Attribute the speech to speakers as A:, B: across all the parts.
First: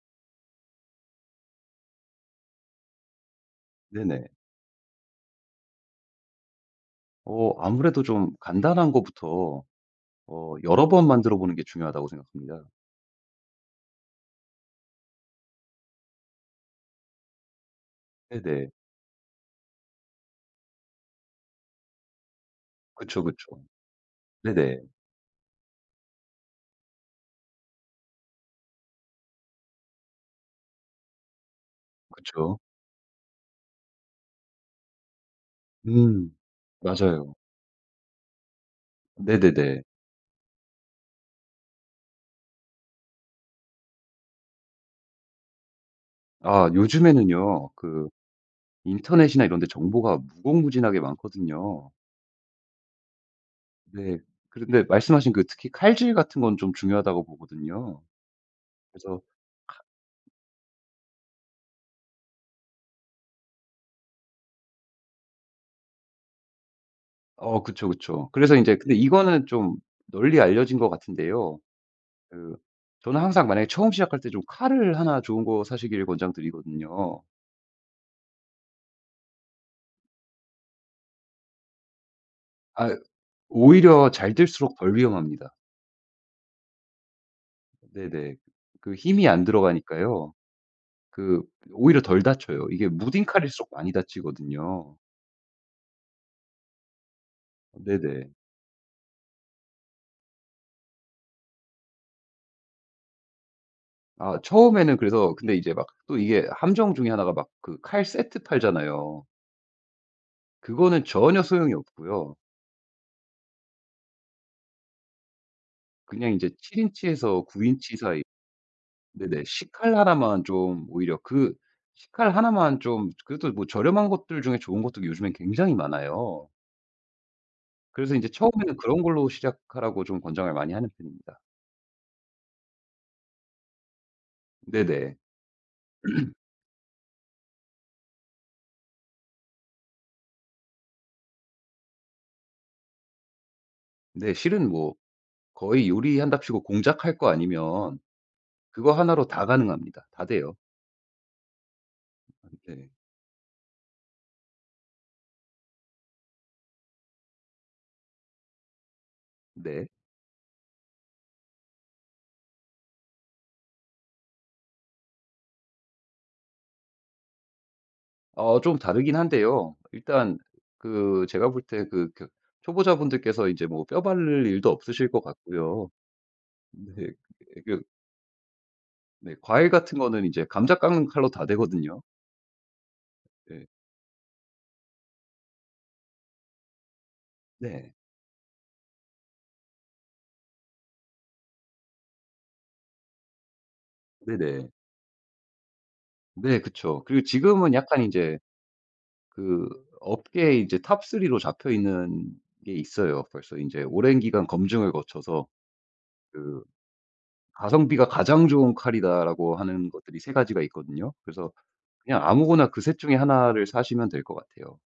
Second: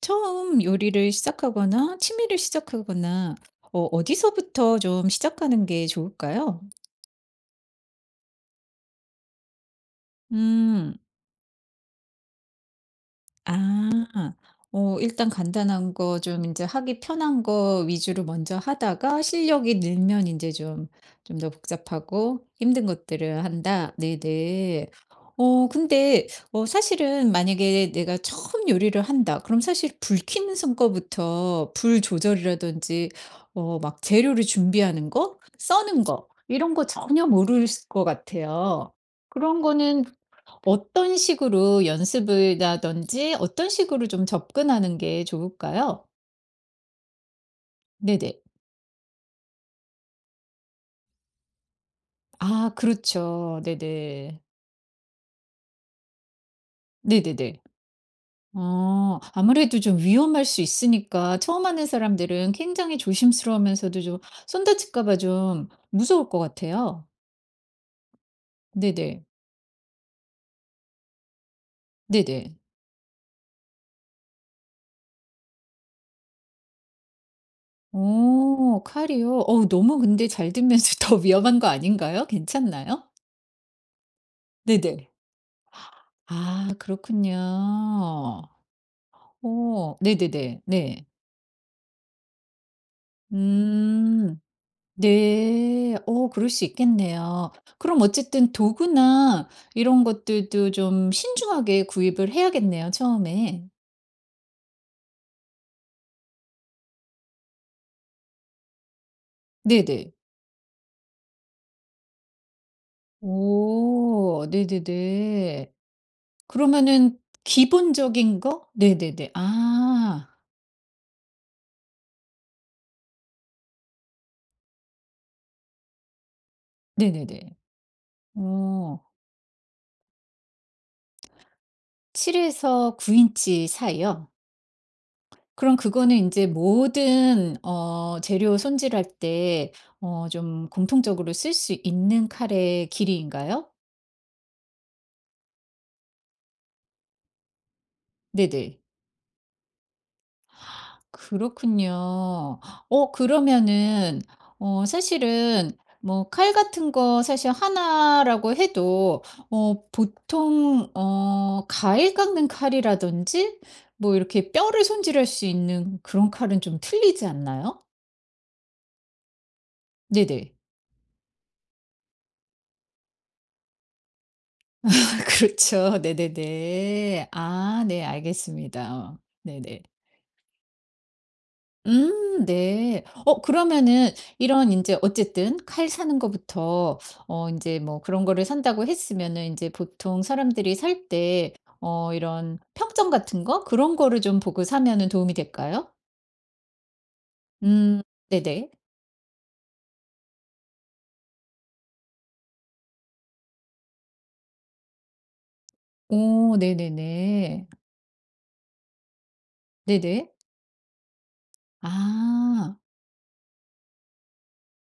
A: 처음 요리를 시작하거나 취미를 시작하거나
B: 네네.
A: 어디서부터 좀 시작하는 게 좋을까요?
B: 아무래도 좀 간단한 거부터 여러
A: 음.
B: 번 만들어 보는 게 중요하다고 생각합니다.
A: 아. 일단 간단한 거 좀 이제 하기 편한 거 위주로 먼저
B: 네네.
A: 하다가 실력이 늘면 이제 좀 좀 더 복잡하고 힘든
B: 그쵸,
A: 것들을
B: 그쵸.
A: 한다.
B: 네네.
A: 네네. 어 근데 사실은 만약에 내가 처음 요리를 한다. 그럼 사실 불 켜는 순간부터 불
B: 그쵸.
A: 조절이라든지 막 재료를 준비하는 거, 써는 거
B: 음
A: 이런 거 전혀
B: 맞아요.
A: 모를 것 같아요. 그런
B: 네네네.
A: 거는 어떤 식으로 연습을라든지 어떤 식으로 좀 접근하는 게 좋을까요?
B: 아 요즘에는요. 그
A: 네네.
B: 인터넷이나 이런 데 정보가 무궁무진하게 많거든요.
A: 아 그렇죠.
B: 네.
A: 네네.
B: 그런데 말씀하신 그 특히 칼질 같은 건 좀 중요하다고
A: 네네네.
B: 보거든요. 그래서
A: 아무래도 좀 위험할 수 있으니까 처음 하는 사람들은 굉장히 조심스러우면서도 좀 손 다칠까 봐 좀 무서울 것 같아요.
B: 그쵸, 그쵸. 그래서 이제 근데
A: 네네.
B: 이거는 좀 널리 알려진 것 같은데요.
A: 네네.
B: 그 저는 항상 만약에 처음 시작할 때 좀 칼을 하나 좋은 거 사시길 권장드리거든요.
A: 오 칼이요? 어우 너무 근데 잘 들면서 더 위험한 거 아닌가요?
B: 아
A: 괜찮나요?
B: 오히려 잘 들수록 덜
A: 네네.
B: 위험합니다.
A: 아
B: 네네.
A: 그렇군요.
B: 그 힘이 안
A: 오
B: 들어가니까요.
A: 네네네. 네.
B: 그 오히려 덜 다쳐요. 이게 무딘 칼일수록 많이
A: 음.
B: 다치거든요.
A: 네. 그럴 수 있겠네요. 그럼
B: 네네.
A: 어쨌든 도구나 이런 것들도 좀 신중하게 구입을 해야겠네요, 처음에.
B: 아 처음에는 그래서 근데 이제 막 또 이게 함정 중에 하나가 막 그 칼 세트 팔잖아요.
A: 네네.
B: 그거는 전혀 소용이 없고요.
A: 오. 네네네.
B: 그냥 이제7
A: 그러면은
B: 인치에서 9 인치 사이.
A: 기본적인 거? 네네네.
B: 네네. 식칼
A: 아.
B: 하나만 좀 오히려 식칼 하나만 좀 그래도 뭐 저렴한 것들 중에 좋은 것도 요즘엔 굉장히 많아요.
A: 네네네.
B: 그래서 인제 처음에는
A: 어.
B: 그런 걸로 시작하라고 좀 권장을 많이 하는 편입니다.
A: 7에서 9 인치 사이요?
B: 네네.
A: 그럼 그거는 인제 모든 어 재료 손질할 때 좀 공통적으로 쓸 수 있는 칼의 길이인가요?
B: 네 실은 뭐 거의 요리한답시고 공작 할 거 아니면
A: 네네.
B: 그거 하나로 다 가능합니다. 다 돼요.
A: 그렇군요.
B: 네.
A: 어 그러면은 어 사실은 뭐 칼 같은 거 사실 하나라고 해도
B: 네.
A: 보통 어 과일 깎는 칼이라든지 뭐 이렇게 뼈를 손질할 수 있는 그런 칼은 좀 틀리지 않나요?
B: 좀 다르긴 한데요. 일단
A: 네네.
B: 그 제가 볼 때 그 초보자분들께서 이제 뭐 뼈 바를 일도 없으실 것
A: 아,
B: 같고요.
A: 그렇죠.
B: 네.
A: 네네네. 아
B: 그
A: 네 알겠습니다.
B: 네. 과일
A: 네네.
B: 같은 거는 이제 감자 깎는 칼로 다 되거든요.
A: 네. 어
B: 예. 네.
A: 그러면은 이런 이제 어쨌든 칼 사는 거부터 이제
B: 네.
A: 뭐 그런 거를 산다고 했으면은 이제 보통 사람들이 살 때 이런 평점 같은 거 그런 거를 좀 보고
B: 네네.
A: 사면은 도움이 될까요?
B: 네 그쵸. 그리고 지금은 약간
A: 음
B: 이제
A: 네네.
B: 그 업계에 이제 톱 3 로 잡혀 있는 게 있어요. 벌써 이제 오랜 기간 검증을 거쳐서
A: 오
B: 그
A: 네네네.
B: "가성비가 가장 좋은 칼이다."라고 하는 것들이
A: 네네.
B: 세 가지가 있거든요. 그래서 그냥 아무거나
A: 아.
B: 그 셋 중에 하나를 사시면 될 것 같아요.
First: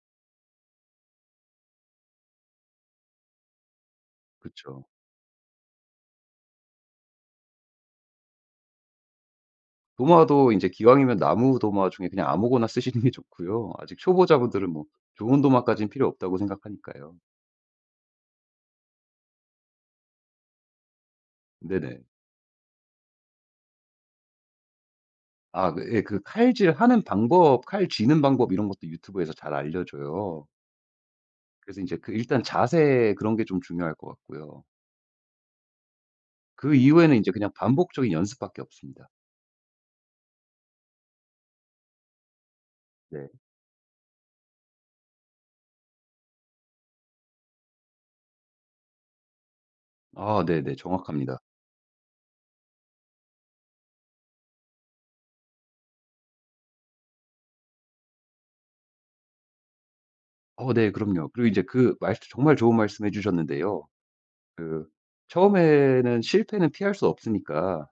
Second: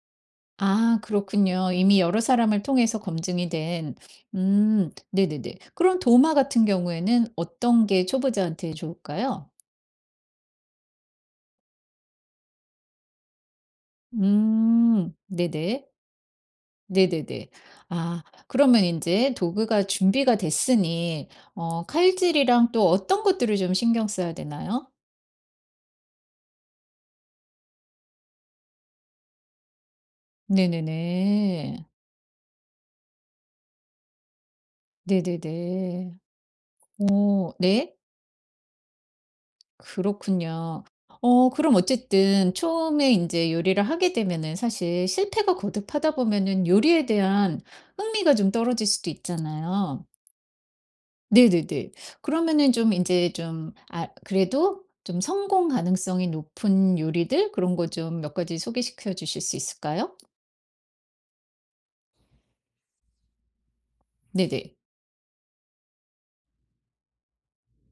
A: 아 그렇군요. 이미 여러 사람을 통해서 검증이 된
B: 그쵸.
A: 네네네. 그럼 도마 같은 경우에는 어떤 게 초보자한테 좋을까요?
B: 도마도 이제 기왕이면 나무 도마 중에 그냥 아무거나 쓰시는 게 좋고요. 아직 초보자분들은 뭐 좋은 도마까지는
A: 네네.
B: 필요 없다고 생각하니까요.
A: 네네네. 아 그러면 이제 도구가 준비가 됐으니
B: 네네.
A: 칼질이랑 또 어떤 것들을 좀 신경 써야 되나요?
B: 아 그 예 그 칼질하는 방법, 칼 쥐는 방법 이런 것도 유튜브에서 잘 알려줘요. 그래서 이
A: 네네네.
B: 제 그 일단 자세 그런 게 좀 중요할 것 같고요.
A: 네네네.
B: 그 이후에는 이제 그냥
A: 오, 네.
B: 반복적인 연습밖에 없습니다.
A: 그렇군요. 그럼 어쨌든 처음에
B: 네.
A: 인제 요리를 하게 되면은 사실 실패가 거듭하다 보면은 요리에 대한 흥미가 좀 떨어질 수도 있잖아요.
B: 아 네네. 정확합니다.
A: 네네네. 그러면은 좀 인제 좀 아 그래도 좀 성공 가능성이 높은 요리들 그런 거 좀 몇 가지 소개시켜 주실 수 있을까요?
B: 네 그럼요. 그리고 이제 그 말씀 정말 좋은 말씀해 주셨는데요.
A: 네네.
B: 그 처음에는 실패는 피할 수 없으니까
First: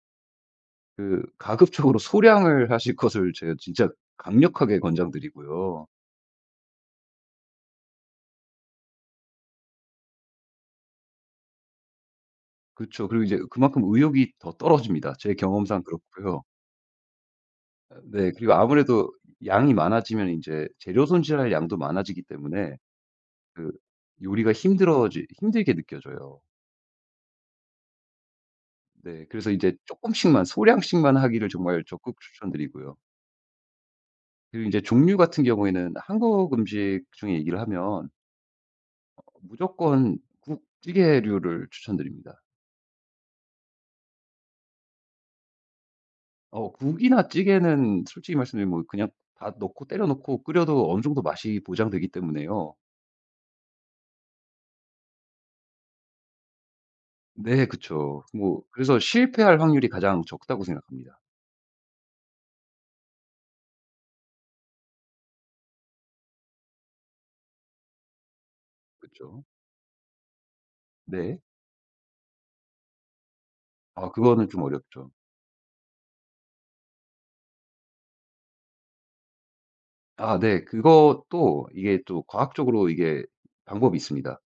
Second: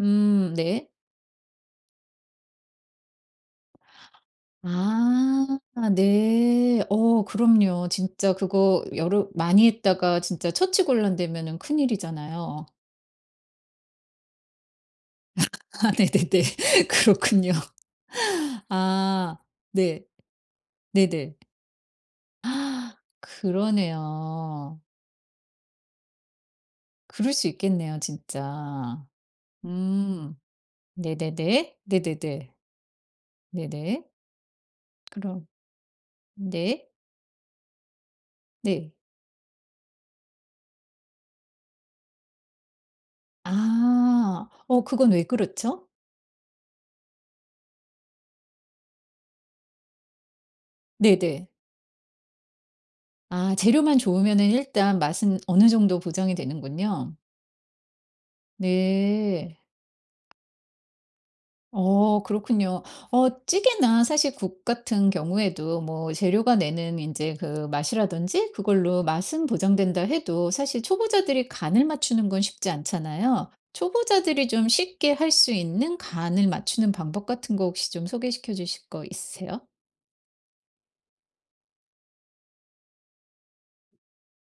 A: 네.
B: 그 가급적으로 소량을 하실 것을 제가 진짜 강력하게
A: 아
B: 권장드리고요.
A: 네. 어 그럼요. 진짜 그거 여러 많이 했다가 진짜 처치곤란되면은 큰일이잖아요.
B: 그쵸. 그리고 이제 그만큼 의욕이 더 떨어집니다. 제 경험상
A: 아
B: 그렇고요.
A: 네네네. 그렇군요.
B: 네. 그리고 아무래도
A: 아
B: 양이
A: 네.
B: 많아지면 인제 재료
A: 네네.
B: 손질할 양도 많아지기 때문에
A: 아,
B: 그 요리가
A: 그러네요.
B: 힘들어지 힘들게 느껴져요.
A: 그럴 수 있겠네요 진짜.
B: 네. 그래서 인제
A: 음.
B: 쪼끔씩만 소량씩만 하기를
A: 네네네.
B: 정말 적극
A: 네네네.
B: 추천드리고요.
A: 네네.
B: 그리고 인제 종류 같은
A: 그럼
B: 경우에는 한국
A: 네.
B: 음식 중에 얘기를 하면
A: 네.
B: 무조건 국, 찌개류를 추천드립니다.
A: 아. 그건 왜 그렇죠?
B: 어 국이나 찌개는 솔직히 말씀드리면 뭐 그냥 다 넣고 때려 넣고 끓여도 어느 정도
A: 네네.
B: 맛이 보장되기 때문에요.
A: 아 재료만 좋으면은 일단 맛은 어느 정도 보장이 되는군요.
B: 네 그쵸. 뭐 그래서 실패할
A: 네.
B: 확률이 가장 적다고 생각합니다.
A: 어 그렇군요. 찌개나 사실 국 같은 경우에도 뭐 재료가 내는 이제 그 맛이라든지 그걸로
B: 그쵸.
A: 맛은 보장된다 해도 사실
B: 네.
A: 초보자들이 간을 맞추는 건 쉽지 않잖아요.
B: 아 그거는
A: 초보자들이
B: 좀
A: 좀
B: 어렵죠.
A: 쉽게 할 수 있는 간을 맞추는 방법 같은 거 혹시 좀 소개시켜 주실 거 있으세요?
B: 아 네. 그것도 이게 또 과학적으로 이게 방법이 있습니다.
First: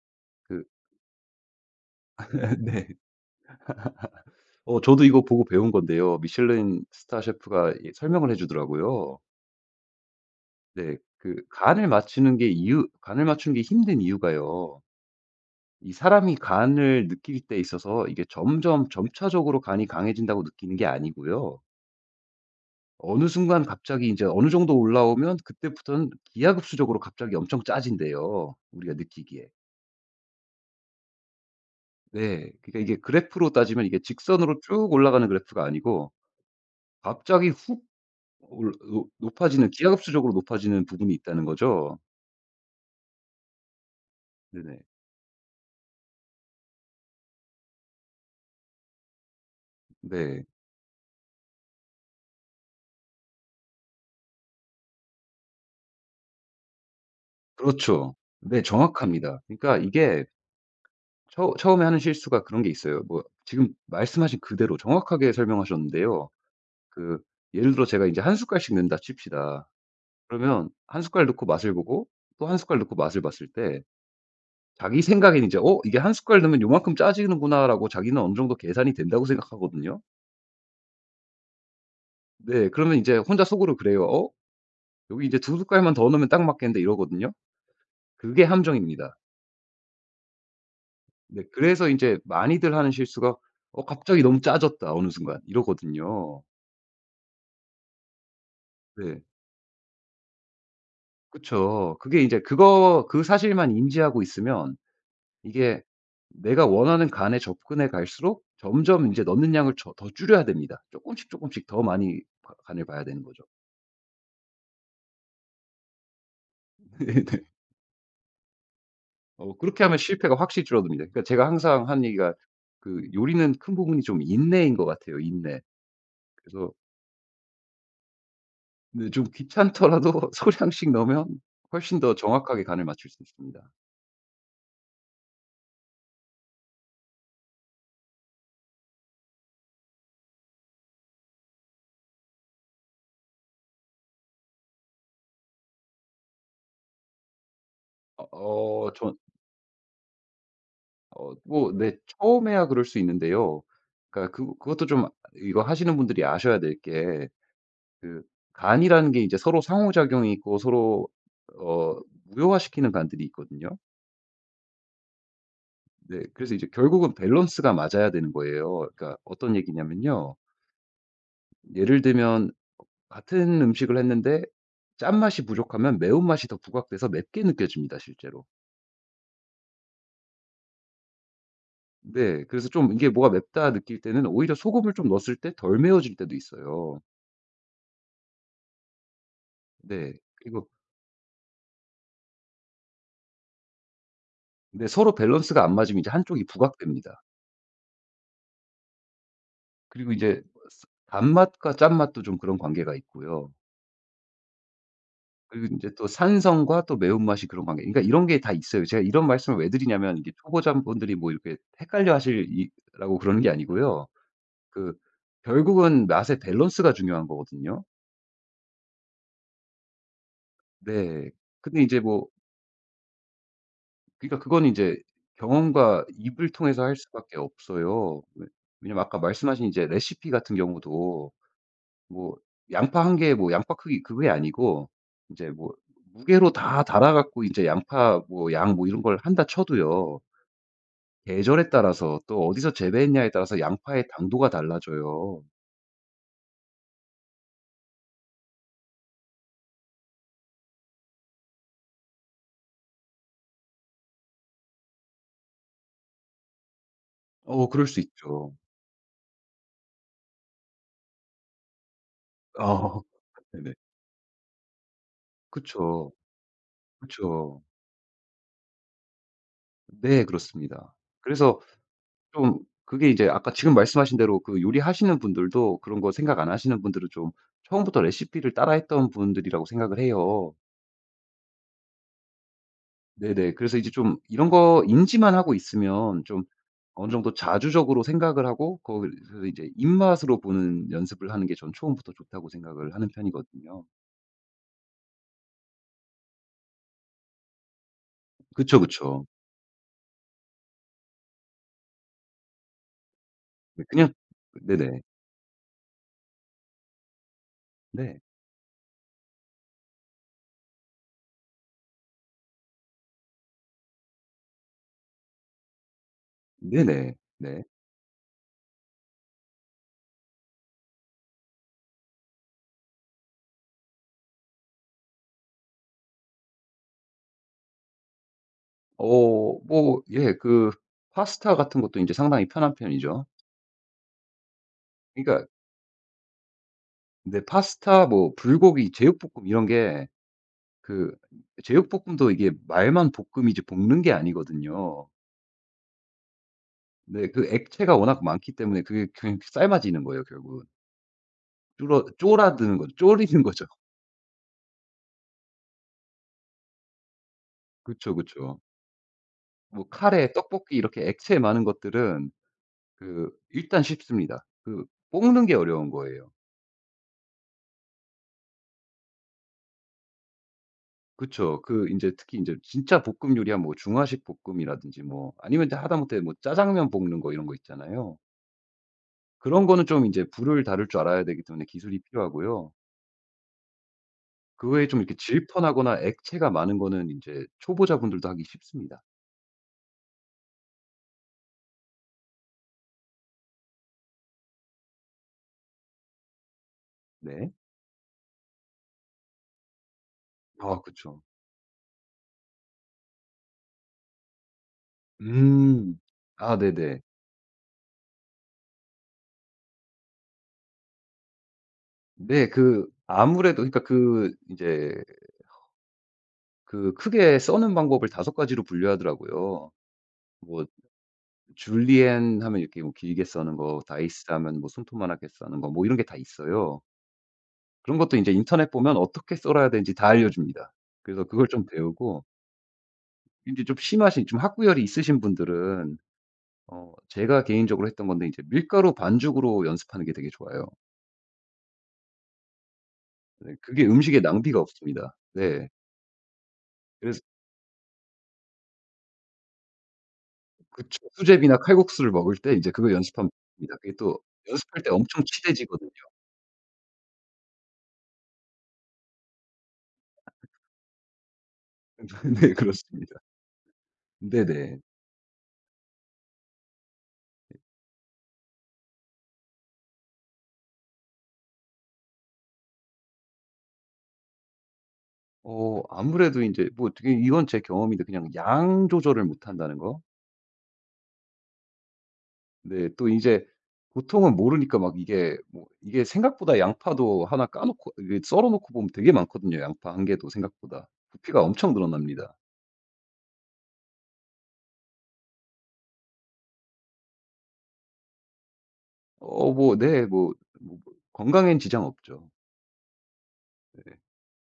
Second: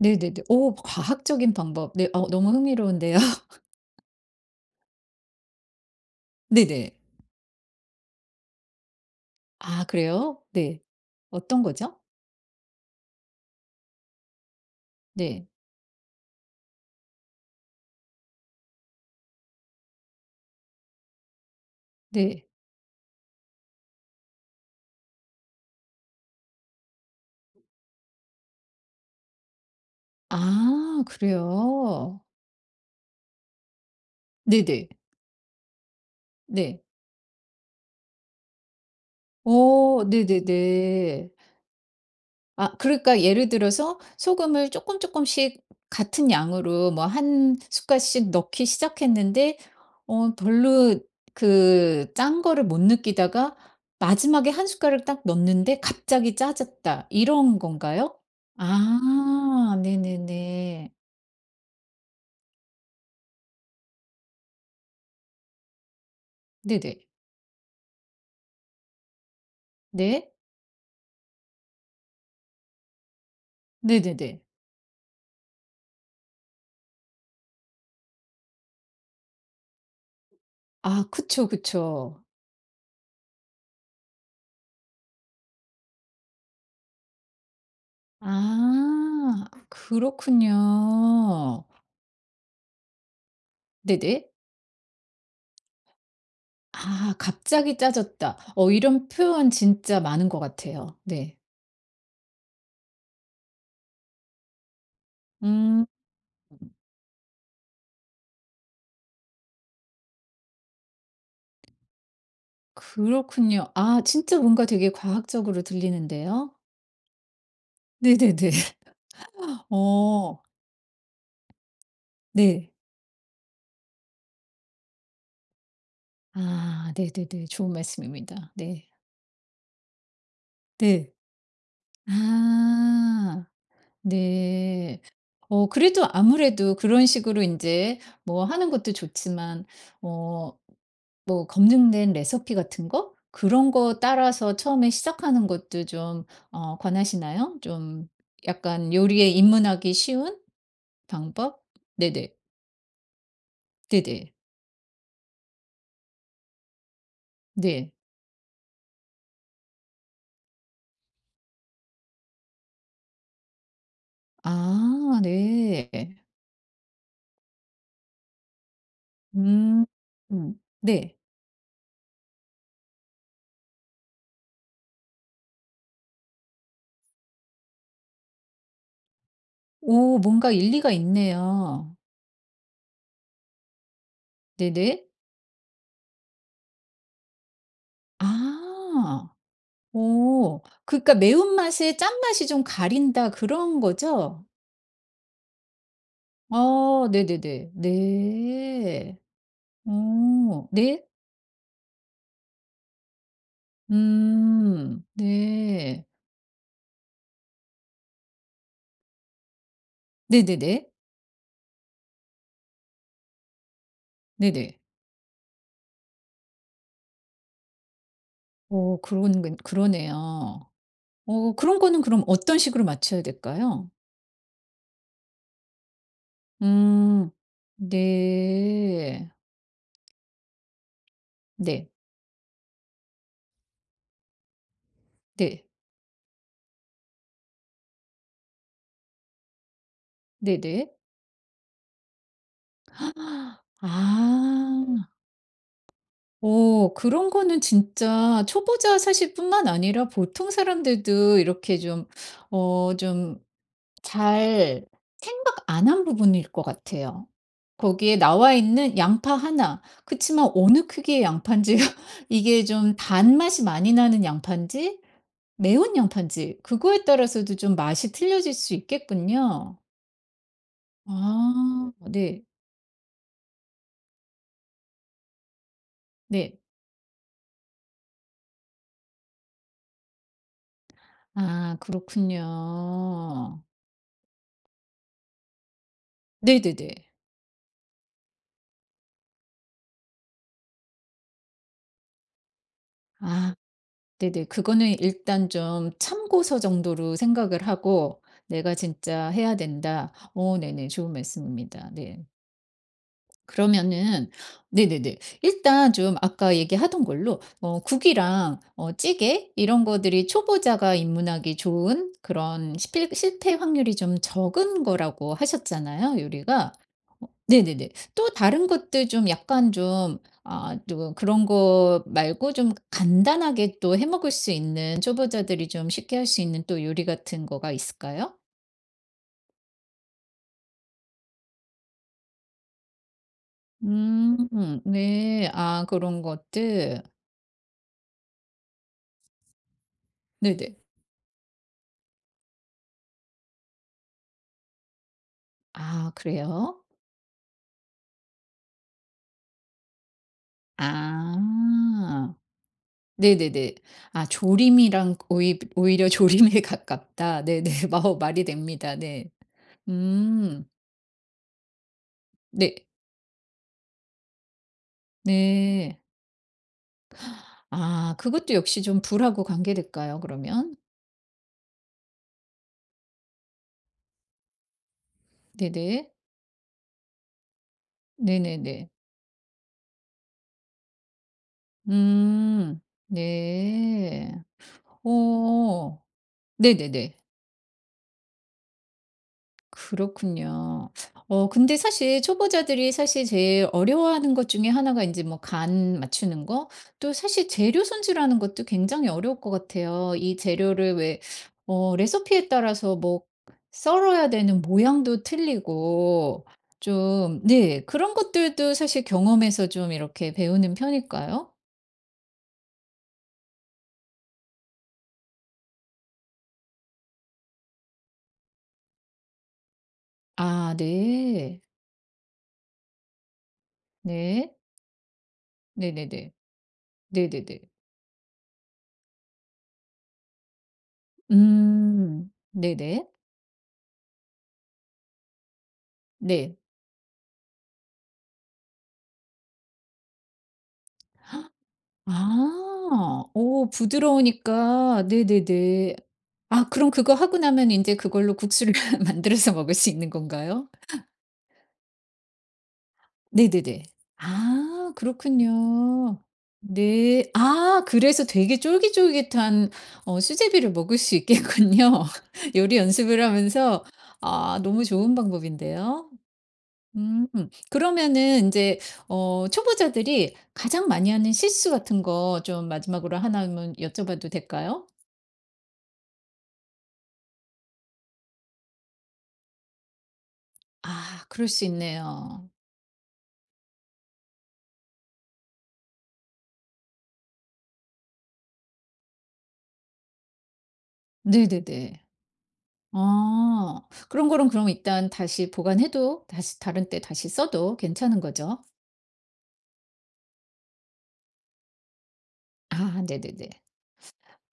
A: 네네네.
B: 그
A: 오 과학적인 방법. 네. 너무
B: 네.
A: 흥미로운데요.
B: 저도 이거 보고 배운 건데요. 미슐랭
A: 네네.
B: 스타 셰프가 이 설명을 해 주더라고요.
A: 아 그래요? 네.
B: 네. 그
A: 어떤 거죠?
B: 간을 맞추는 게 힘든 이유가요.
A: 네.
B: 이 사람이 간을 느낄 때 있어서 이게 점점 점차적으로 간이 강해진다고 느끼는 게 아니고요.
A: 네.
B: 어느 순간 갑자기 이제 어느 정도 올라오면 그때부터는 기하급수적으로 갑자기 엄청 짜진대요, 우리가 느끼기에.
A: 아 그래요?
B: 네. 그러니까 이게 그래프로 따지면 이게 직선으로
A: 네네.
B: 쭉 올라가는 그래프가 아니고
A: 네.
B: 갑자기 훅 올 높 높아지는
A: 어
B: 기하급수적으로 높아지는 부분이
A: 네네네.
B: 있다는 거죠.
A: 아 그러니까 예를 들어서 소금을
B: 네네.
A: 조금 조금씩 같은 양으로 뭐 한 숟갈씩 넣기 시작했는데 어
B: 네.
A: 별로 그 짠 거를 못 느끼다가 마지막에 한 숟갈을 딱 넣는데 갑자기 짜졌다 이런
B: 그렇죠.
A: 건가요?
B: 네 정확합니다. 그러니까
A: 아
B: 이게
A: 네네네.
B: 처 처음에 하는 실수가 그런 게 있어요. 뭐 지금 말씀하신 그대로 정확하게 설명하셨는데요.
A: 네네.
B: 그 예를 들어 제가 인제 한 숟갈씩 넣는다 칩시다.
A: 네.
B: 그러면 한 숟갈 넣고 맛을 보고 또 한 숟갈 넣고 맛을 봤을 때
A: 네네네.
B: 자기 생각엔 이제 '어 이게 한 숟갈 넣으면 요만큼 짜지는구나.'라고 자기는 어느 정도 계산이 된다고 생각하거든요.
A: 아 그쵸, 그쵸.
B: 네. 그러면 인제 혼자 속으로 그래요. '어 여기 이제 두 숟갈만 더 넣으면 딱 맞겠는데.' 이러거든요. 그게 함정입니다.
A: 아
B: 네.
A: 그렇군요.
B: 그래서 인제 많이들 하는 실수가 '어 갑자기
A: 네네.
B: 너무 짜졌다 어느 순간.' 이러거든요.
A: 아 갑자기 짜졌다. 이런
B: 네.
A: 표현 진짜 많은 것 같아요. 네.
B: 그쵸. 그게 이제 그거 그 사실만 인지하고 있으면 이게
A: 음
B: 내가 원하는 간에 접근해 갈수록 점점 인제 넣는 양을 더 줄여야 됩니다. 쪼끔씩, 쪼끔씩 더 많이 가 간을 봐야 되는 거죠.
A: 그렇군요. 아 진짜 뭔가 되게 과학적으로 들리는데요.
B: 네네.
A: 네네네.
B: 어 그렇게 하면 실패가
A: 어
B: 확실히 줄어듭니다. 그러니까 제가 항상 하는 얘기가
A: 네.
B: 그 요리는 큰 부분이 좀 인내인 것 같아요, 인내. 그래서
A: 아 네네네. 좋은 말씀입니다. 네.
B: 근데 좀 귀찮더라도 소량씩
A: 네.
B: 넣으면 훨씬 더 정확하게 간을 맞출 수
A: 아.
B: 있습니다.
A: 네. 그래도 아무래도 그런 식으로 이제 뭐 하는 것도 좋지만 어 뭐 검증된 레시피 같은 거 그런 거 따라서 처음에 시작하는 것도 좀 권하시나요? 좀
B: 어 어
A: 약간
B: 전
A: 요리에 입문하기 쉬운
B: 어
A: 방법?
B: 뭐 네
A: 네네.
B: 처음에야 그럴 수 있는데요. 그러니까
A: 네네.
B: 그 그것도 좀 이거 하시는 분들이 아셔야 될 게
A: 네.
B: 그 간이라는 게 이제 서로 상호작용이 있고 서로 어 무효화시키는 간들이 있거든요.
A: 아 네.
B: 네. 그래서 이제 결국은 밸런스가 맞아야 되는 거예요. 그러니까 어떤
A: 음.
B: 얘기냐면요.
A: 음. 네.
B: 예를 들면 같은 음식을 했는데 짠맛이 부족하면 매운맛이 더 부각돼서 맵게 느껴집니다, 실제로.
A: 오 뭔가 일리가 있네요.
B: 네. 그래서 좀 이게 뭐가 맵다 느낄 때는 오히려 소금을
A: 네네.
B: 좀 넣었을 때 덜 매워질 때도 있어요.
A: 아.
B: 네.
A: 오.
B: 그리고
A: 그러니까 매운맛에 짠맛이 좀 가린다 그런 거죠?
B: 근데 서로 밸런스가 안 맞으면 이제 한쪽이
A: 어
B: 부각됩니다.
A: 네네네. 네.
B: 그리고 이제
A: 오 네.
B: 단맛과 짠맛도 좀 그런 관계가 있고요. 그리고 인제
A: 네.
B: 또 산성과 또 매운맛이 그런 관계, 그러니까 이런 게 다 있어요. 제가 이런 말씀을 왜 드리냐면 이게
A: 네네네.
B: 초보자분들이 뭐 이렇게 헷갈려 하실 이 라고 그러는 게 아니고요.
A: 네네.
B: 그 결국은 맛의 밸런스가 중요한 거거든요.
A: 오 그런 건 그러네요.
B: 네.
A: 오, 그런
B: 근데 인제
A: 거는 그럼
B: 뭐
A: 어떤 식으로 맞춰야 될까요?
B: 그러니까 그건 인제 경험과 입을 통해서 할
A: 음.
B: 수밖에 없어요. 왜 왜냐면 아까
A: 네.
B: 말씀하신 이제 레시피 같은 경우도
A: 네.
B: 뭐 양파 한 개 뭐 양파 크기 그게 아니고 인제
A: 네.
B: 뭐 무게로 다 달아 갖고 인제 양파 뭐 양 뭐 이런 걸 한다 쳐도요.
A: 네네.
B: 계절에 따라서 또 어디서 재배했냐에 따라서 양파의 당도가
A: 아.
B: 달라져요.
A: 그런 거는 진짜 초보자 사실 뿐만 아니라 보통 사람들도 이렇게 좀 어 좀 잘 생각 안 한 부분일 것 같아요.
B: 어 그럴 수
A: 거기에
B: 있죠.
A: 나와 있는 양파 하나, 그치만 어느 크기의 양파인지 이게 좀
B: 어
A: 단맛이
B: 네네.
A: 많이 나는 양파인지 매운
B: 그쵸.
A: 양파인지 그거에 따라서도
B: 그쵸.
A: 좀 맛이 틀려질 수 있겠군요.
B: 네 그렇습니다. 그래서
A: 아 네.
B: 좀 그게 이제 아까 지금 말씀하신 대로 그 요리하시는 분들도 그런 거 생각 안
A: 네.
B: 하시는 분들은 좀 처음부터 레시피를 따라했던 분들이라고 생각을 해요.
A: 아
B: 네네.
A: 그렇군요.
B: 그래서 이제 좀 이런 거 인지만 하고 있으면 좀
A: 네네네.
B: 어느 정도 자주적으로 생각을 하고 거기서 이제 입맛으로 보는 연습을 하는 게 전 처음부터 좋다고 생각을 하는
A: 아.
B: 편이거든요.
A: 네네. 그거는 일단 좀 참고서 정도로 생각을 하고 '내가
B: 그쵸, 그쵸.
A: 진짜 해야 된다.' 어 네네. 좋은 말씀입니다. 네.
B: 네 그냥
A: 그러면은
B: 네네.
A: 네네네. 일단 좀 아까 얘기하던 걸로 어
B: 네.
A: 국이랑 어 찌개 이런 것들이 초보자가 입문하기 좋은 그런 실패 확률이 좀 적은 거라고 하셨잖아요, 요리가.
B: 네네.
A: 어
B: 네.
A: 네네네. 또 다른 것들 좀 약간 좀 아 또 그런 거 말고 좀 간단하게 또 해 먹을 수 있는 초보자들이 좀 쉽게 할 수 있는 또 요리 같은 거가 있을까요?
B: 뭐 예 그 파스타 같은 것도 인제 상당히 편한 편이죠.
A: 음
B: 그러니까
A: 네. 아 그런 것들.
B: 네 파스타 뭐 불고기, 제육볶음 이런 게
A: 네네.
B: 그 제육볶음도 이게 말만 볶음이지 볶는 게 아니거든요.
A: 아 그래요?
B: 네 그 액체가 워낙 많기 때문에 그게 그냥 삶아지는 거예요 결국은. 줄어
A: 아.
B: 졸아드는 거죠. 졸이는 거죠.
A: 네네네. 아 조림이랑 오히려 조림에 가깝다. 네네. 마
B: 그쵸,
A: 어 말이
B: 그쵸.
A: 됩니다. 네.
B: 뭐 카레,
A: 음.
B: 떡볶이 이렇게 액체 많은 것들은
A: 네.
B: 그 일단 쉽습니다. 그 볶는 게 어려운
A: 네.
B: 거예요.
A: 아 그것도 역시 좀 불하고 관계될까요 그러면?
B: 그쵸. 그 이제 특히 이제 진짜 볶음 요리하면 뭐 중화식 볶음이라든지 뭐 아니면 이제
A: 네네.
B: 하다못해 뭐 짜장면 볶는 거 이런 거 있잖아요.
A: 네네네.
B: 그런 거는 좀 이제 불을 다룰 줄 알아야 되기 때문에 기술이 필요하고요.
A: 음. 네.
B: 그 외에 좀 이렇게
A: 오
B: 질펀하거나 액체가 많은 거는
A: 네네네.
B: 이제 초보자분들도 하기 쉽습니다.
A: 그렇군요. 근데 사실 초보자들이 사실 제일 어려워하는 것 중에 하나가 이제 뭐 간 맞추는 거 또 사실
B: 네.
A: 재료 손질하는 것도 굉장히 어려울 것 같아요. 이
B: 아
A: 재료를
B: 그쵸.
A: 왜 레시피에 따라서 뭐 썰어야 되는 모양도
B: 음.
A: 틀리고
B: 아 네네.
A: 좀 네 그런 것들도 사실 경험에서 좀 이렇게 배우는 편일까요?
B: 네. 그 아무래도 그러니까 그 이제 그 크게 써는 방법을 다섯 가지로 분류하더라고요. 뭐
A: 아 네.
B: 줄리엔 하면 이렇게 뭐 길게 써는 거 다이스
A: 네.
B: 하면 뭐 손톱만하게 써는 거 뭐 이런 게 다
A: 네네네.
B: 있어요.
A: 네네네.
B: 그런 것도 인제 인터넷 보면 어떻게 썰어야 되는지 다 알려줍니다. 그래서 그걸 좀 배우고
A: 음. 네네.
B: 인제 좀 심하신 좀 학구열이 있으신 분들은
A: 네.
B: 제가 개인적으로 했던 건데 이제 밀가루 반죽으로 연습하는 게 되게 좋아요.
A: 아.
B: 네
A: 오
B: 그게 음식에 낭비가
A: 부드러우니까
B: 없습니다. 네.
A: 네네네. 아 그럼 그거
B: 그래서
A: 하고 나면 인제 그걸로 국수를 만들어서 먹을 수 있는 건가요?
B: 그쵸. 수제비나 칼국수를 먹을 때 인제 그거 연습하면 됩니다.
A: 네네네.
B: 그게 또 연습할 때
A: 아
B: 엄청 칠해지거든요.
A: 그렇군요. 네. 아 그래서 되게 쫄깃쫄깃한 수제비를 먹을 수 있겠군요.
B: 네
A: 요리
B: 그렇습니다.
A: 연습을 하면서. 아
B: 네네.
A: 너무 좋은 방법인데요. 음. 그러면은 이제 초보자들이 가장 많이 하는 실수 같은 거 좀 마지막으로 하나만 여쭤봐도 될까요?
B: 어 아무래도 이제 뭐 어떻게 이건 제 경험인데 그냥 양 조절을 못 한다는 거.
A: 아 그럴 수 있네요.
B: 네. 또 이제 보통은 모르니까 막 이게 뭐 이게 생각보다 양파도 하나 까 놓고 이게 썰어 놓고 보면 되게 많거든요, 양파 한 개도 생각보다. 부피가 엄청
A: 네네네.
B: 늘어납니다.
A: 아. 그런 거는 그럼 일단 다시 보관해도 다시 다른 때 다시 써도 괜찮은 거죠?
B: 뭐네 뭐 건강엔 지장 없죠.
A: 아 네네네.
B: 네.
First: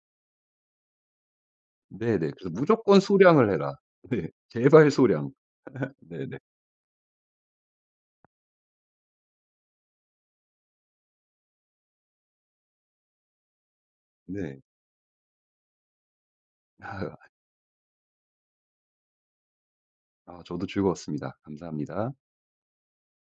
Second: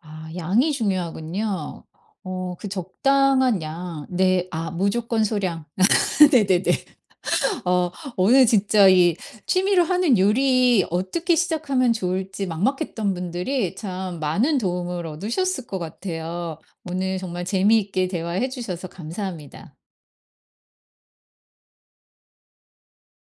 A: 아 양이 중요하군요.
B: 네네. 그래서
A: 어 그
B: "무조건 소량을
A: 적당한
B: 해라."
A: 양.
B: 네.
A: 네. 아
B: 제발
A: 무조건
B: 소량.
A: 소량.
B: 네네. 네.
A: 네네네. 어 오늘 진짜 이 취미로 하는 요리 어떻게 시작하면 좋을지 막막했던 분들이 참 많은
B: 네.
A: 도움을 얻으셨을 것 같아요. 오늘 정말 재미있게 대화해 주셔서 감사합니다.
B: 아 저도 즐거웠습니다. 감사합니다.